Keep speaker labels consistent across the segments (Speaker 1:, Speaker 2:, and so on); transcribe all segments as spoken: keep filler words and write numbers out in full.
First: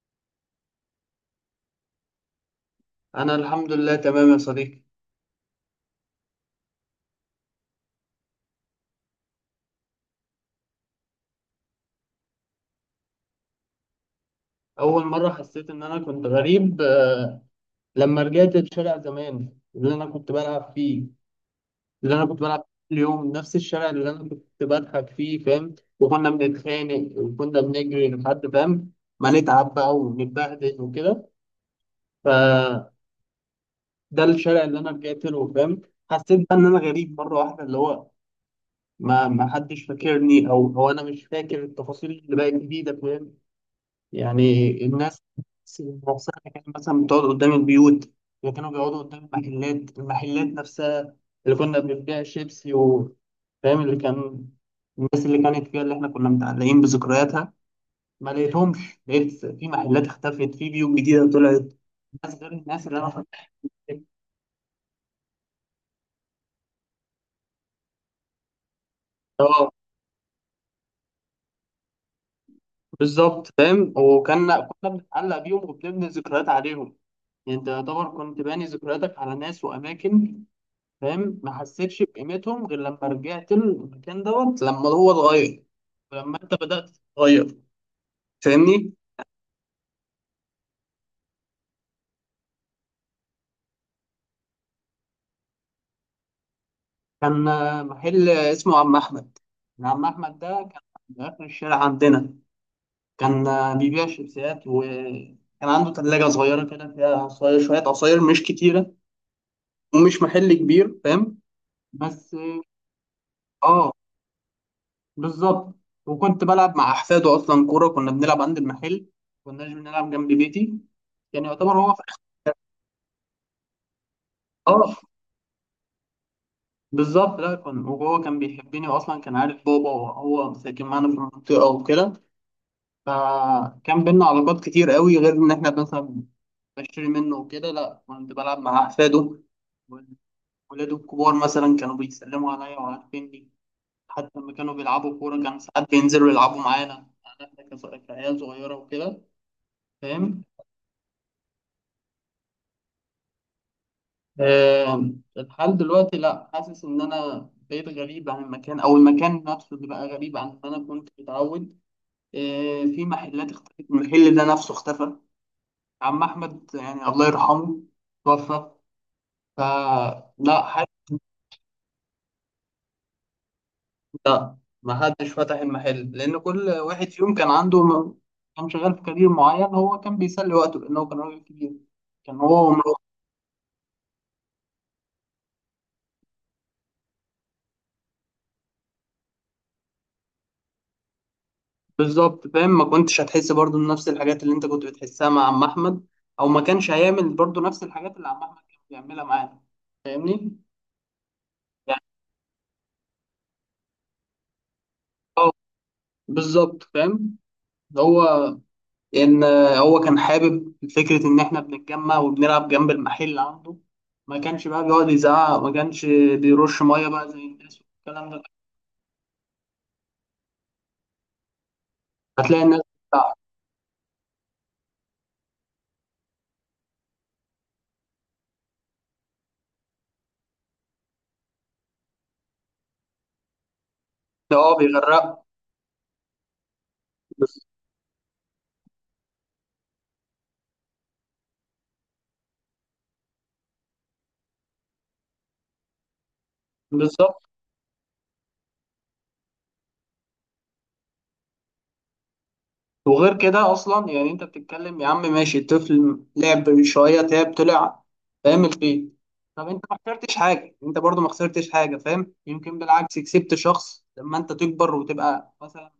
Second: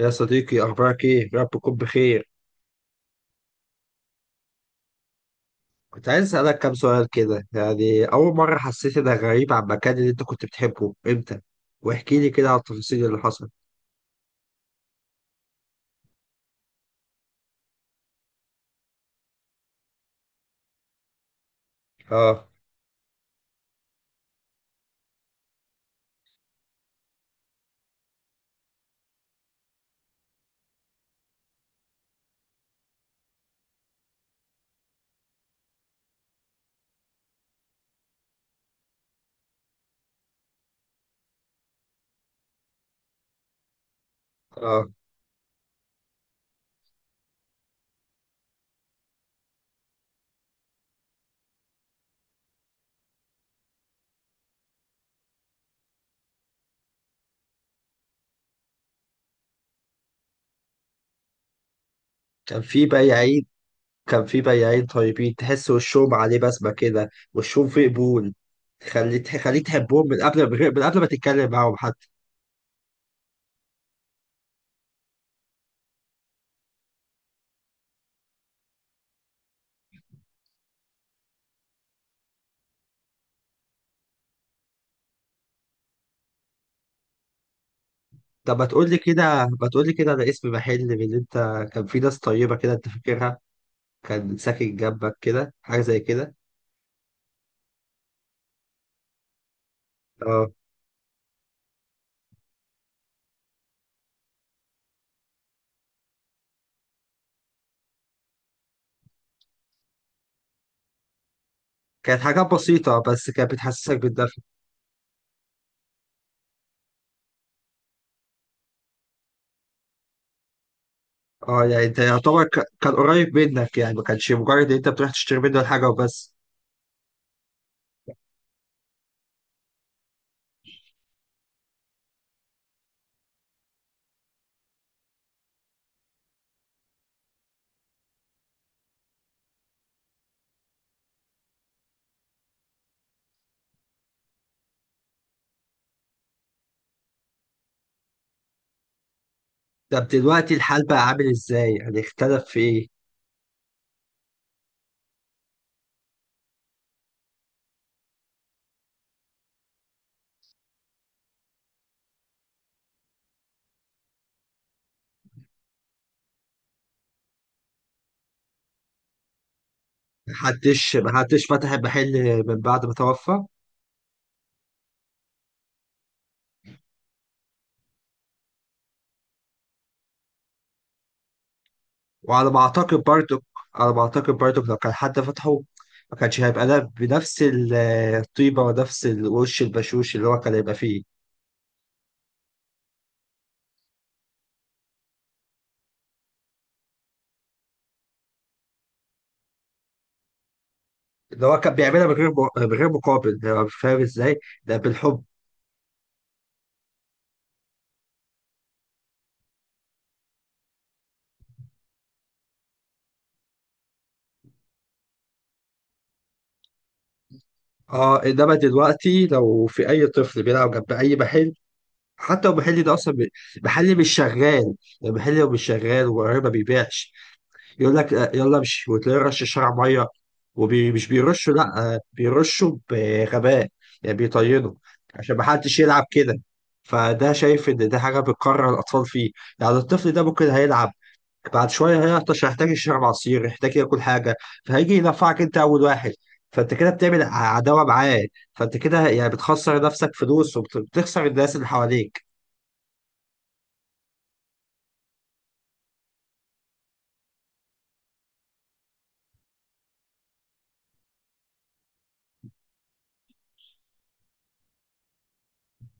Speaker 1: يا صديقي، أخبارك إيه؟ يا رب تكون بخير.
Speaker 2: أنا الحمد لله تمام يا صديقي.
Speaker 1: كنت عايز أسألك كام سؤال كده، يعني أول مرة حسيت إنك غريب عن المكان اللي أنت كنت بتحبه، إمتى؟ واحكي لي كده على التفاصيل اللي حصلت.
Speaker 2: أول مرة حسيت إن أنا كنت غريب آه، لما رجعت لشارع زمان اللي أنا كنت بلعب فيه اللي أنا كنت
Speaker 1: آه.
Speaker 2: بلعب فيه كل يوم، نفس الشارع اللي أنا كنت بضحك فيه، فاهم؟ وكنا بنتخانق وكنا بنجري لحد، فاهم؟ ما نتعب بقى ونتبهدل وكده. فده الشارع اللي أنا رجعت له، فاهم؟ حسيت بقى إن أنا غريب مرة واحدة، اللي هو ما ما حدش فاكرني، أو أو أنا مش فاكر التفاصيل اللي بقت جديدة، فاهم؟ يعني
Speaker 1: آه.
Speaker 2: الناس نفسها كانت مثلا بتقعد قدام البيوت، وكانوا بيقعدوا قدام المحلات، المحلات نفسها اللي كنا بنبيع شيبسي و- فاهم؟ اللي كان الناس اللي كانت فيها، اللي احنا كنا متعلقين بذكرياتها، ما لقيتهمش. لقيت في محلات اختفت، في بيوت جديدة طلعت، ناس غير
Speaker 1: كان في
Speaker 2: الناس اللي انا كنت
Speaker 1: بياعين
Speaker 2: فيها.
Speaker 1: كان في بياعين طيبين، تحس وشهم عليه بسمة كده، وشهم فيه قبول، تخلي تخليك
Speaker 2: اه،
Speaker 1: تحبهم من قبل ما- من قبل ما تتكلم معاهم حتى.
Speaker 2: بالظبط فاهم. وكنا كنا بنتعلق بيهم وبنبني ذكريات عليهم. يعني انت يعتبر كنت باني ذكرياتك على ناس واماكن، فاهم؟ ما حسيتش بقيمتهم غير لما رجعت المكان دوت لما هو اتغير ولما انت بدأت تتغير،
Speaker 1: طب ما تقول
Speaker 2: فاهمني؟
Speaker 1: لي كده ما تقول لي كده على اسم محل من اللي أنت كان في ناس طيبة كده أنت فاكرها؟ كان ساكن جنبك كده، حاجة زي كده.
Speaker 2: كان آه، محل اسمه عم احمد. عم احمد ده كان في اخر الشارع عندنا. كان آه، بيبيع شيبسيات، وكان عنده ثلاجة صغيرة كده فيها عصاير، شوية عصاير مش كتيرة، ومش محل كبير، فاهم؟
Speaker 1: كانت
Speaker 2: بس
Speaker 1: حاجات بسيطة بس كانت
Speaker 2: اه،
Speaker 1: بتحسسك بالدفء.
Speaker 2: بالظبط. وكنت بلعب مع احفاده اصلا، كورة كنا بنلعب عند المحل، كناش بنلعب جنب بيتي، يعني
Speaker 1: اه،
Speaker 2: يعتبر
Speaker 1: يعني
Speaker 2: هو
Speaker 1: انت
Speaker 2: في.
Speaker 1: يعتبر ك- كان قريب منك، يعني ما كانش مجرد ان انت
Speaker 2: اه،
Speaker 1: بتروح تشتري منه الحاجة وبس.
Speaker 2: بالظبط، لا كان وهو كان بيحبني، واصلا كان عارف بابا، وهو ساكن معانا في المنطقه وكده. فكان بينا علاقات كتير قوي غير ان احنا مثلا بشتري منه وكده، لا كنت بلعب مع احفاده. ولاده الكبار مثلا كانوا بيسلموا عليا وعارفيني، حتى لما كانوا بيلعبوا كوره كان ساعات بينزلوا يلعبوا معانا. يعني احنا كص- كعيال صغيره وكده.
Speaker 1: طب
Speaker 2: فاهم؟
Speaker 1: دلوقتي الحال بقى عامل ازاي؟ يعني اختلف في ايه؟
Speaker 2: آه، الحال دلوقتي، لا، حاسس ان انا بقيت غريب عن المكان، او المكان نفسه اللي بقى غريب عن ما انا كنت متعود. آه، في محلات اختفت، المحل ده نفسه اختفى. عم احمد يعني الله يرحمه توفى، فلا حد.
Speaker 1: محدش محدش فتح المحل من بعد ما توفى.
Speaker 2: لا، ما حدش فتح المحل، لان كل واحد فيهم كان عنده م- كان شغال في كارير معين. هو كان بيسلي وقته لانه كان راجل كبير، كان
Speaker 1: وعلى ما
Speaker 2: هو
Speaker 1: اعتقد
Speaker 2: ومراته.
Speaker 1: برضو على ما اعتقد برضو لو كان حد فتحه، ما كانش هيبقى ده بنفس ال- الطيبة ونفس الوش البشوش اللي هو كان هيبقى فيه.
Speaker 2: بالظبط فاهم. ما كنتش هتحس برضه بنفس الحاجات اللي انت كنت بتحسها مع عم احمد، او ما كانش هيعمل برضه نفس الحاجات اللي عم احمد كان بيعملها معانا، فاهمني؟
Speaker 1: اللي هو كان
Speaker 2: يعني
Speaker 1: بيعملها من غير م- من غير مقابل، يعني فاهم ازاي؟ ده بالحب.
Speaker 2: اه، بالظبط فاهم. هو ان هو كان حابب فكره ان احنا بنتجمع وبنلعب جنب المحل اللي عنده. ما كانش بقى بيقعد يزعق، ما كانش بيرش ميه بقى زي الناس
Speaker 1: اه،
Speaker 2: والكلام ده.
Speaker 1: انما دلوقتي لو في اي طفل بيلعب جنب اي محل، حتى لو
Speaker 2: هتلاقي الناس
Speaker 1: المحل ده اصلا بي-
Speaker 2: بتاع-
Speaker 1: محل مش شغال. المحل لو مش شغال وقريب ما بيبيعش، يقول لك آه، يلا امشي، وتلاقيه رش الشارع ميه، ومش بيرشوا، لا آه، بيرشوا بغباء، يعني
Speaker 2: اه،
Speaker 1: بيطينوا
Speaker 2: بيغرق.
Speaker 1: عشان ما حدش يلعب كده. فده
Speaker 2: بس-
Speaker 1: شايف ان ده حاجه بتكرر الاطفال فيه. يعني الطفل ده ممكن هيلعب، بعد شويه هيعطش، هيحتاج يشرب عصير، هيحتاج ياكل حاجه، فهيجي ينفعك انت اول واحد. فانت كده بتعمل
Speaker 2: بالظبط.
Speaker 1: ع- عداوه معاه. فانت كده يعني بتخسر نفسك فلوس، وبتخسر الناس اللي حواليك.
Speaker 2: وغير كده اصلا يعني انت بتتكلم يا عم، ماشي، الطفل لعب شويه تعب طلع، فاهم؟ البيت. طب انت ما خسرتش حاجه، انت برضو ما خسرتش حاجه، فاهم؟ يمكن بالعكس كسبت شخص لما انت تكبر وتبقى مثلا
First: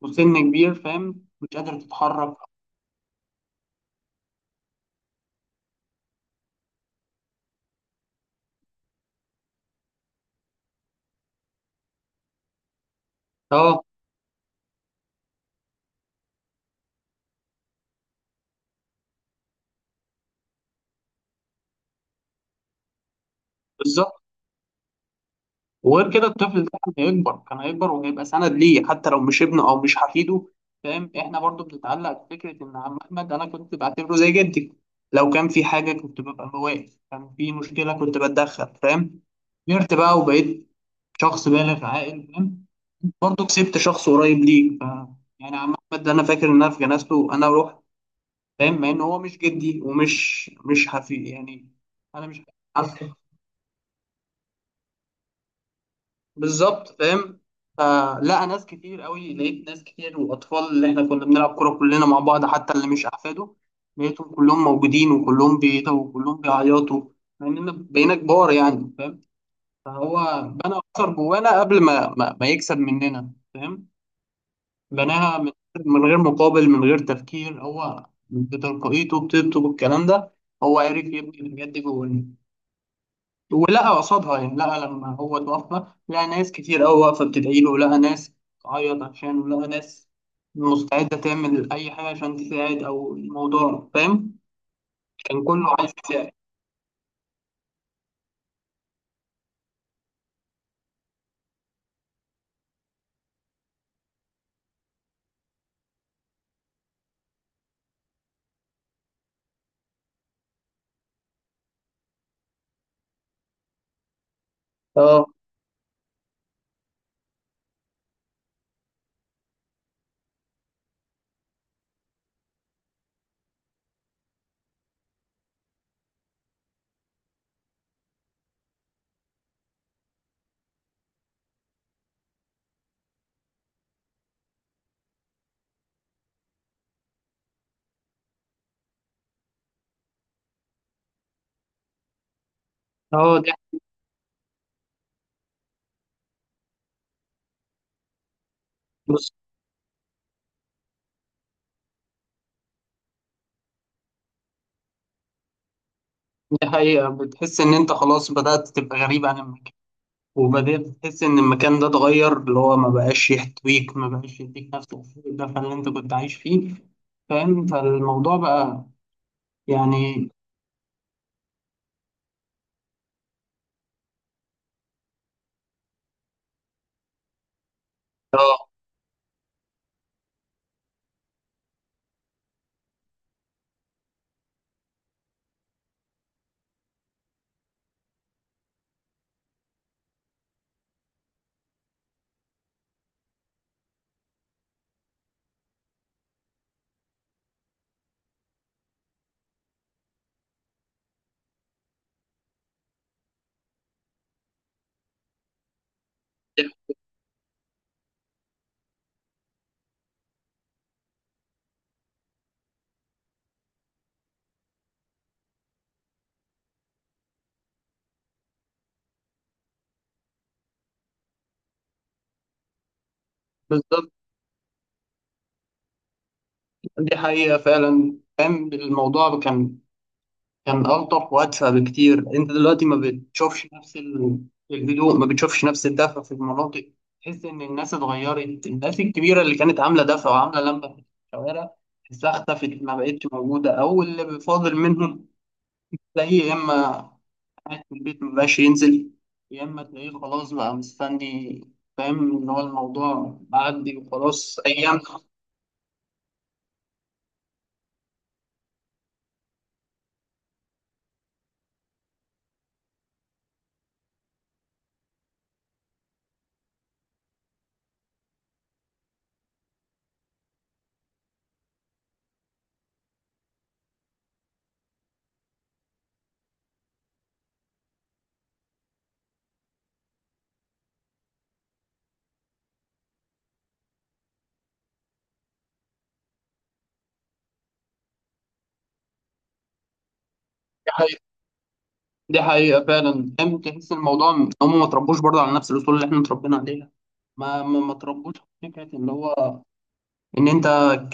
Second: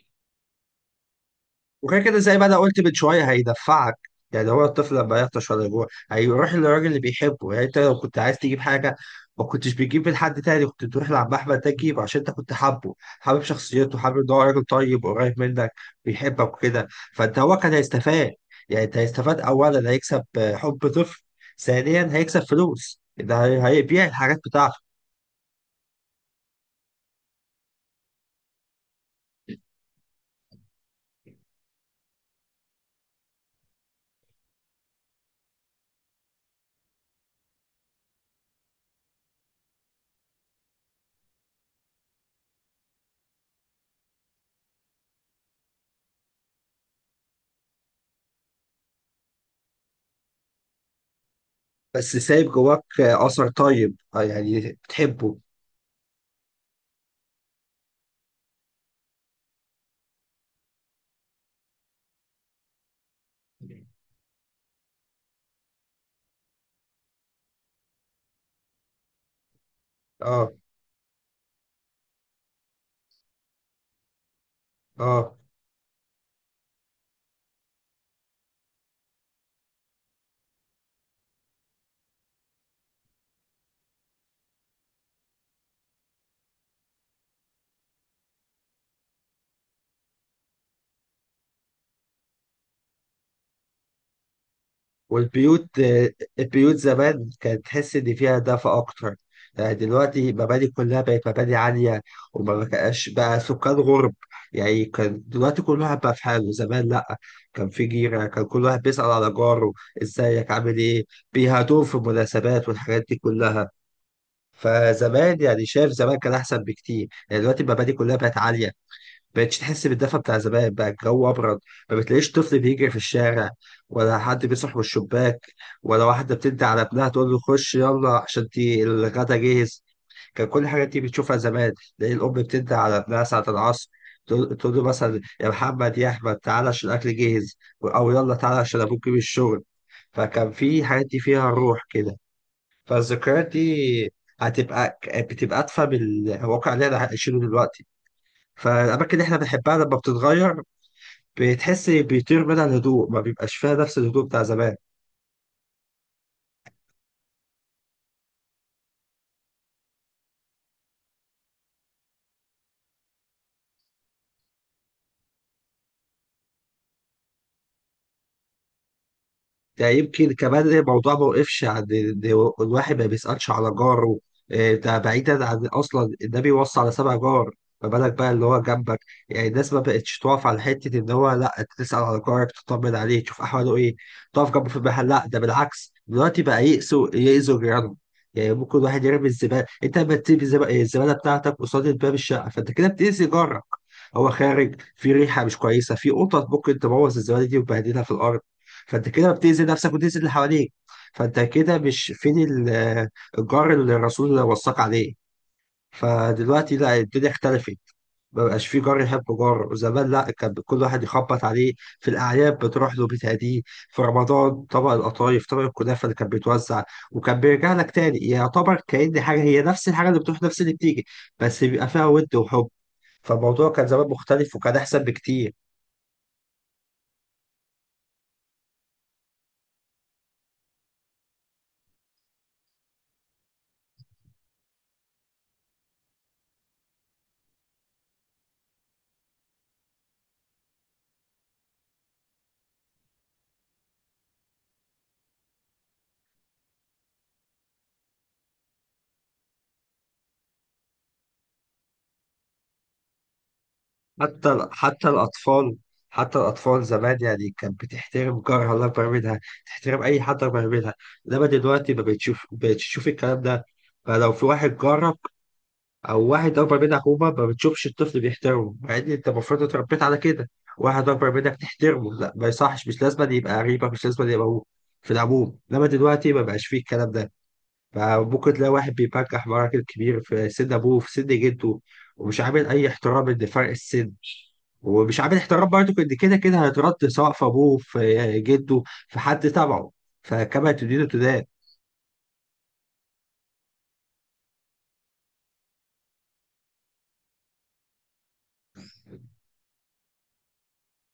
Speaker 2: وسن كبير، فاهم؟ مش قادر
Speaker 1: وغير كده
Speaker 2: تتحرك.
Speaker 1: زي ما انا قلت من شويه، هيدفعك. يعني هو الطفل لما يعطش ولا يجوع، هيروح للراجل اللي بيحبه. يعني انت لو كنت عايز تجيب حاجه، ما كنتش بتجيب من حد تاني، كنت تروح لعم احمد ده تجيب، عشان انت كنت حابه حابب
Speaker 2: اه،
Speaker 1: شخصيته، حابب ان هو راجل طيب وقريب منك، بيحبك وكده. فانت هو كان هيستفاد، يعني انت هيستفاد، اولا هيكسب آه، حب طفل، ثانيا هيكسب فلوس، ده هي- هيبيع
Speaker 2: بالظبط.
Speaker 1: الحاجات بتاعته.
Speaker 2: وغير كده الطفل ده كان هيكبر، كان هيكبر وهيبقى سند ليه حتى لو مش ابنه او مش حفيده. فاهم؟ احنا برضو بنتعلق بفكره ان عم احمد انا كنت بعتبره زي جدي. لو كان في حاجه كنت ببقى بواقف، كان في مشكله كنت بتدخل، فاهم؟ كبرت بقى وبقيت شخص بالغ عاقل، فاهم؟ برضو كسبت شخص قريب ليك ف- يعني عم احمد ده انا فاكر ان انا في جنازته انا رحت، فاهم؟ مع ان هو مش جدي ومش مش حفيد، يعني
Speaker 1: بس
Speaker 2: انا مش
Speaker 1: سايب جواك
Speaker 2: عارف
Speaker 1: آه، اثر طيب آه، يعني بتحبه.
Speaker 2: بالظبط، فاهم؟ فلا، ناس كتير قوي لقيت، ناس كتير والاطفال اللي احنا كنا بنلعب كوره كلنا مع بعض حتى اللي مش احفاده لقيتهم كلهم موجودين، وكلهم بيتوا وكلهم بيعيطوا مع اننا بقينا كبار يعني، فاهم؟ فهو
Speaker 1: اه.
Speaker 2: بنى اثر جوانا قبل ما ما, ما يكسب مننا، فاهم؟
Speaker 1: اه.
Speaker 2: بناها من من غير مقابل، من غير تفكير. هو بتلقائيته، بطيبته، بالكلام ده، هو عرف يبني الحاجات دي جوانا. ولقى قصادها، يعني لقى لما هو اتوفى لقى ناس كتير قوي واقفة بتدعي له، لقى ناس تعيط عشانه، لقى ناس مستعدة تعمل أي حاجة عشان تساعد أو الموضوع، فاهم؟ كان كله
Speaker 1: والبيوت
Speaker 2: عايز
Speaker 1: آه،
Speaker 2: يساعد.
Speaker 1: البيوت زمان كانت تحس إن فيها دفء أكتر. يعني دلوقتي مباني كلها بقت مباني عالية، وما بقاش بقى سكان غرب. يعني كان دلوقتي كل واحد بقى في حاله، زمان لأ، كان في جيرة، كان كل واحد بيسأل على جاره إزيك عامل إيه، بيهادوه في المناسبات والحاجات دي كلها.
Speaker 2: اه.
Speaker 1: فزمان يعني شايف زمان كان أحسن بكتير. يعني دلوقتي المباني كلها بقت عالية، بقتش تحس بالدفى بتاع زمان، بقى الجو ابرد. ما بتلاقيش طفل بيجري في الشارع، ولا حد بيصحى من الشباك، ولا واحده بتدي على ابنها تقول له خش يلا عشان دي الغدا جاهز. كان كل الحاجات دي بتشوفها زمان. تلاقي الام بتدي على ابنها ساعه العصر، تقول تقول له مثلا يا محمد يا احمد تعالى عشان الاكل جاهز، او يلا تعالى عشان ابوك جه من الشغل. فكان في حاجات دي فيها روح كده.
Speaker 2: اه.
Speaker 1: فالذكريات
Speaker 2: دي.
Speaker 1: دي هتبقى بتبقى ادفى بالواقع اللي احنا عايشينه دلوقتي. فالاماكن اللي
Speaker 2: بص،
Speaker 1: احنا بنحبها لما بتتغير، بتحس بيطير منها الهدوء، ما بيبقاش فيها نفس الهدوء بتاع زمان.
Speaker 2: دي حقيقة. بتحس إن أنت خلاص بدأت تبقى غريب عن المكان، وبدأت تحس إن المكان ده اتغير، اللي هو ما بقاش يحتويك، ما بقاش يديك نفس الدفء اللي أنت كنت عايش فيه، فاهم؟ فالموضوع بقى
Speaker 1: ده
Speaker 2: يعني
Speaker 1: يمكن كمان الموضوع ما وقفش عند إن الواحد ما بيسألش على جاره إيه، ده بعيدا عن أصلا، ده بيوصي على سبع جار، ما بالك بقى اللي هو
Speaker 2: اه،
Speaker 1: جنبك. يعني الناس ما بقتش تقف على حتة إن هو، لا أنت تسأل على جارك تطمن عليه تشوف أحواله إيه، تقف جنبه في المحل. لا ده بالعكس، دلوقتي بقى يأسوا يأذوا جيرانهم. يعني ممكن واحد يرمي الزبالة، أنت لما تسيب الزب- الزبالة بتاعتك قصاد باب الشقة، فأنت كده بتأذي جارك. هو خارج في ريحة مش كويسة، في قطط ممكن تبوظ الزبالة دي وتبهدلها في الأرض. فانت كده بتأذي نفسك وتأذي اللي حواليك. فانت كده مش فين ال- الجار اللي الرسول وصاك عليه؟ فدلوقتي لا، الدنيا اختلفت. ما بقاش في جار يحب جار. زمان لا، كان كل واحد يخبط عليه في الاعياد، بتروح له بتهديه، في رمضان طبق القطايف طبق الكنافه اللي كان بيتوزع، وكان بيرجع لك تاني، يعتبر كأن حاجه هي نفس الحاجه، اللي بتروح نفس اللي بتيجي، بس بيبقى فيها ود وحب. فالموضوع كان زمان
Speaker 2: بالظبط.
Speaker 1: مختلف، وكان احسن بكتير.
Speaker 2: دي حقيقة فعلا، كان الموضوع كان كان ألطف وأدفى بكتير. أنت دلوقتي ما بتشوفش نفس ال- الهدوء، ما بتشوفش نفس الدفى في المناطق. تحس إن الناس اتغيرت، الناس الكبيرة اللي كانت عاملة دفى وعاملة لمبة في الشوارع تحسها اختفت، ما بقتش موجودة. أو اللي فاضل منهم تلاقيه يا إما قاعد في البيت ما بقاش ينزل، يا إما تلاقيه خلاص بقى مستني، فاهم؟ إن هو الموضوع معدي
Speaker 1: حتى
Speaker 2: وخلاص
Speaker 1: ال-
Speaker 2: أيام.
Speaker 1: حتى الأطفال حتى الأطفال زمان، يعني كانت بتحترم جارها الله أكبر منها، تحترم أي حد أكبر منها. إنما دلوقتي ما بتشوف بتشوف الكلام ده. فلو في واحد جارك أو واحد أكبر منك عموما، ما بتشوفش الطفل بيحترمه، مع إن أنت المفروض اتربيت على كده، واحد أكبر منك تحترمه، لا ما يصحش. مش لازم أن يبقى قريبك، مش لازم أن يبقى هو في العموم. إنما دلوقتي ما بقاش فيه الكلام ده. فممكن تلاقي واحد بيبجح مراكز كبير في سن ابوه في سن جده، ومش عامل اي احترام لفرق السن، ومش عامل احترام برضه ان كده كده هيترد، سواء في ابوه في جده في حد تبعه. فكما تدين تدان.
Speaker 2: دي حقيقة فعلا فاهم. تحس الموضوع إن هم ما اتربوش برضه على نفس الأصول اللي احنا اتربينا عليها. ما ما ما اتربوش على فكرة اللي هو إن أنت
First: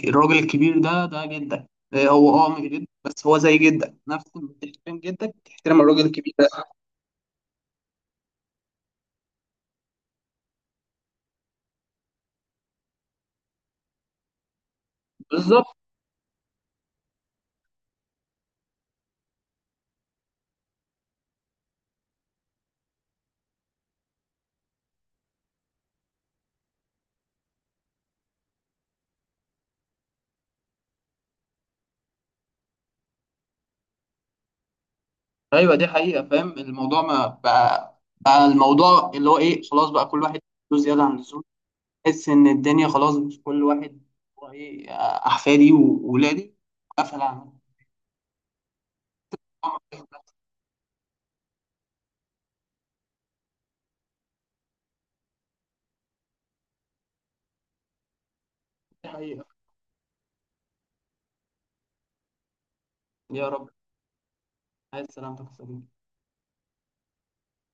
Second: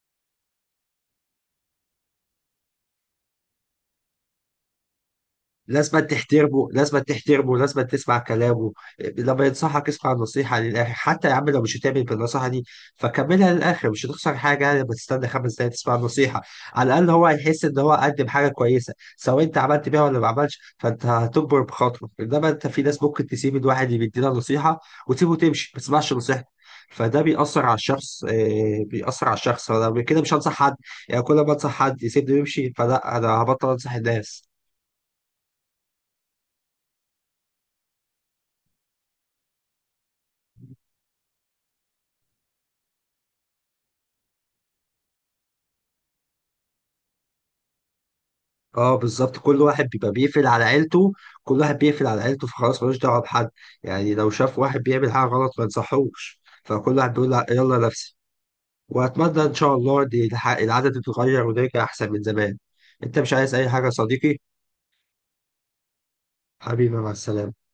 Speaker 2: الراجل الكبير ده، ده جدك. إيه هو أه مش جدك، بس هو زي جدك، نفس ما تحترم جدك تحترم
Speaker 1: لازم
Speaker 2: الراجل الكبير ده.
Speaker 1: تحترمه، لازم تحترمه، لازم تسمع كلامه. لما ينصحك اسمع النصيحة للآخر، حتى يا عم لو مش هتعمل بالنصيحة دي، فكملها للآخر، مش هتخسر حاجة، يعني لما تستنى خمس دقايق
Speaker 2: بالظبط.
Speaker 1: تسمع النصيحة. على الأقل هو هيحس إن هو قدم حاجة كويسة، سواء أنت عملت بيها ولا ما عملتش، فأنت هتكبر بخاطره. إنما أنت في ناس ممكن تسيب الواحد اللي بيدينا نصيحة، وتسيبه تمشي، ما تسمعش نصيحته. فده بيأثر على الشخص إيه، بيأثر على الشخص، فأنا كده مش هنصح حد. يعني كل ما انصح حد يسيبني ويمشي، فلا انا هبطل انصح الناس.
Speaker 2: أيوه، دي حقيقة فاهم. الموضوع ما بقى بقى الموضوع اللي هو إيه، خلاص بقى كل واحد له زيادة عن اللزوم. تحس إن الدنيا خلاص، مش كل واحد هو إيه، أحفادي وولادي، قفل عنهم.
Speaker 1: اه بالظبط، كل واحد بيبقى بيقفل على عيلته، كل واحد بيقفل على عيلته فخلاص ملوش دعوه بحد. يعني لو شاف واحد بيعمل حاجه غلط ما ينصحوش، فكل واحد بيقول لأ، يلا نفسي.
Speaker 2: دي
Speaker 1: واتمنى
Speaker 2: حقيقة.
Speaker 1: ان شاء الله دي الح- العدد يتغير، ونرجع احسن من زمان. انت مش
Speaker 2: يا
Speaker 1: عايز اي
Speaker 2: رب.
Speaker 1: حاجه يا صديقي؟
Speaker 2: عايز سلامتك يا صديقي.
Speaker 1: حبيبي مع السلامه.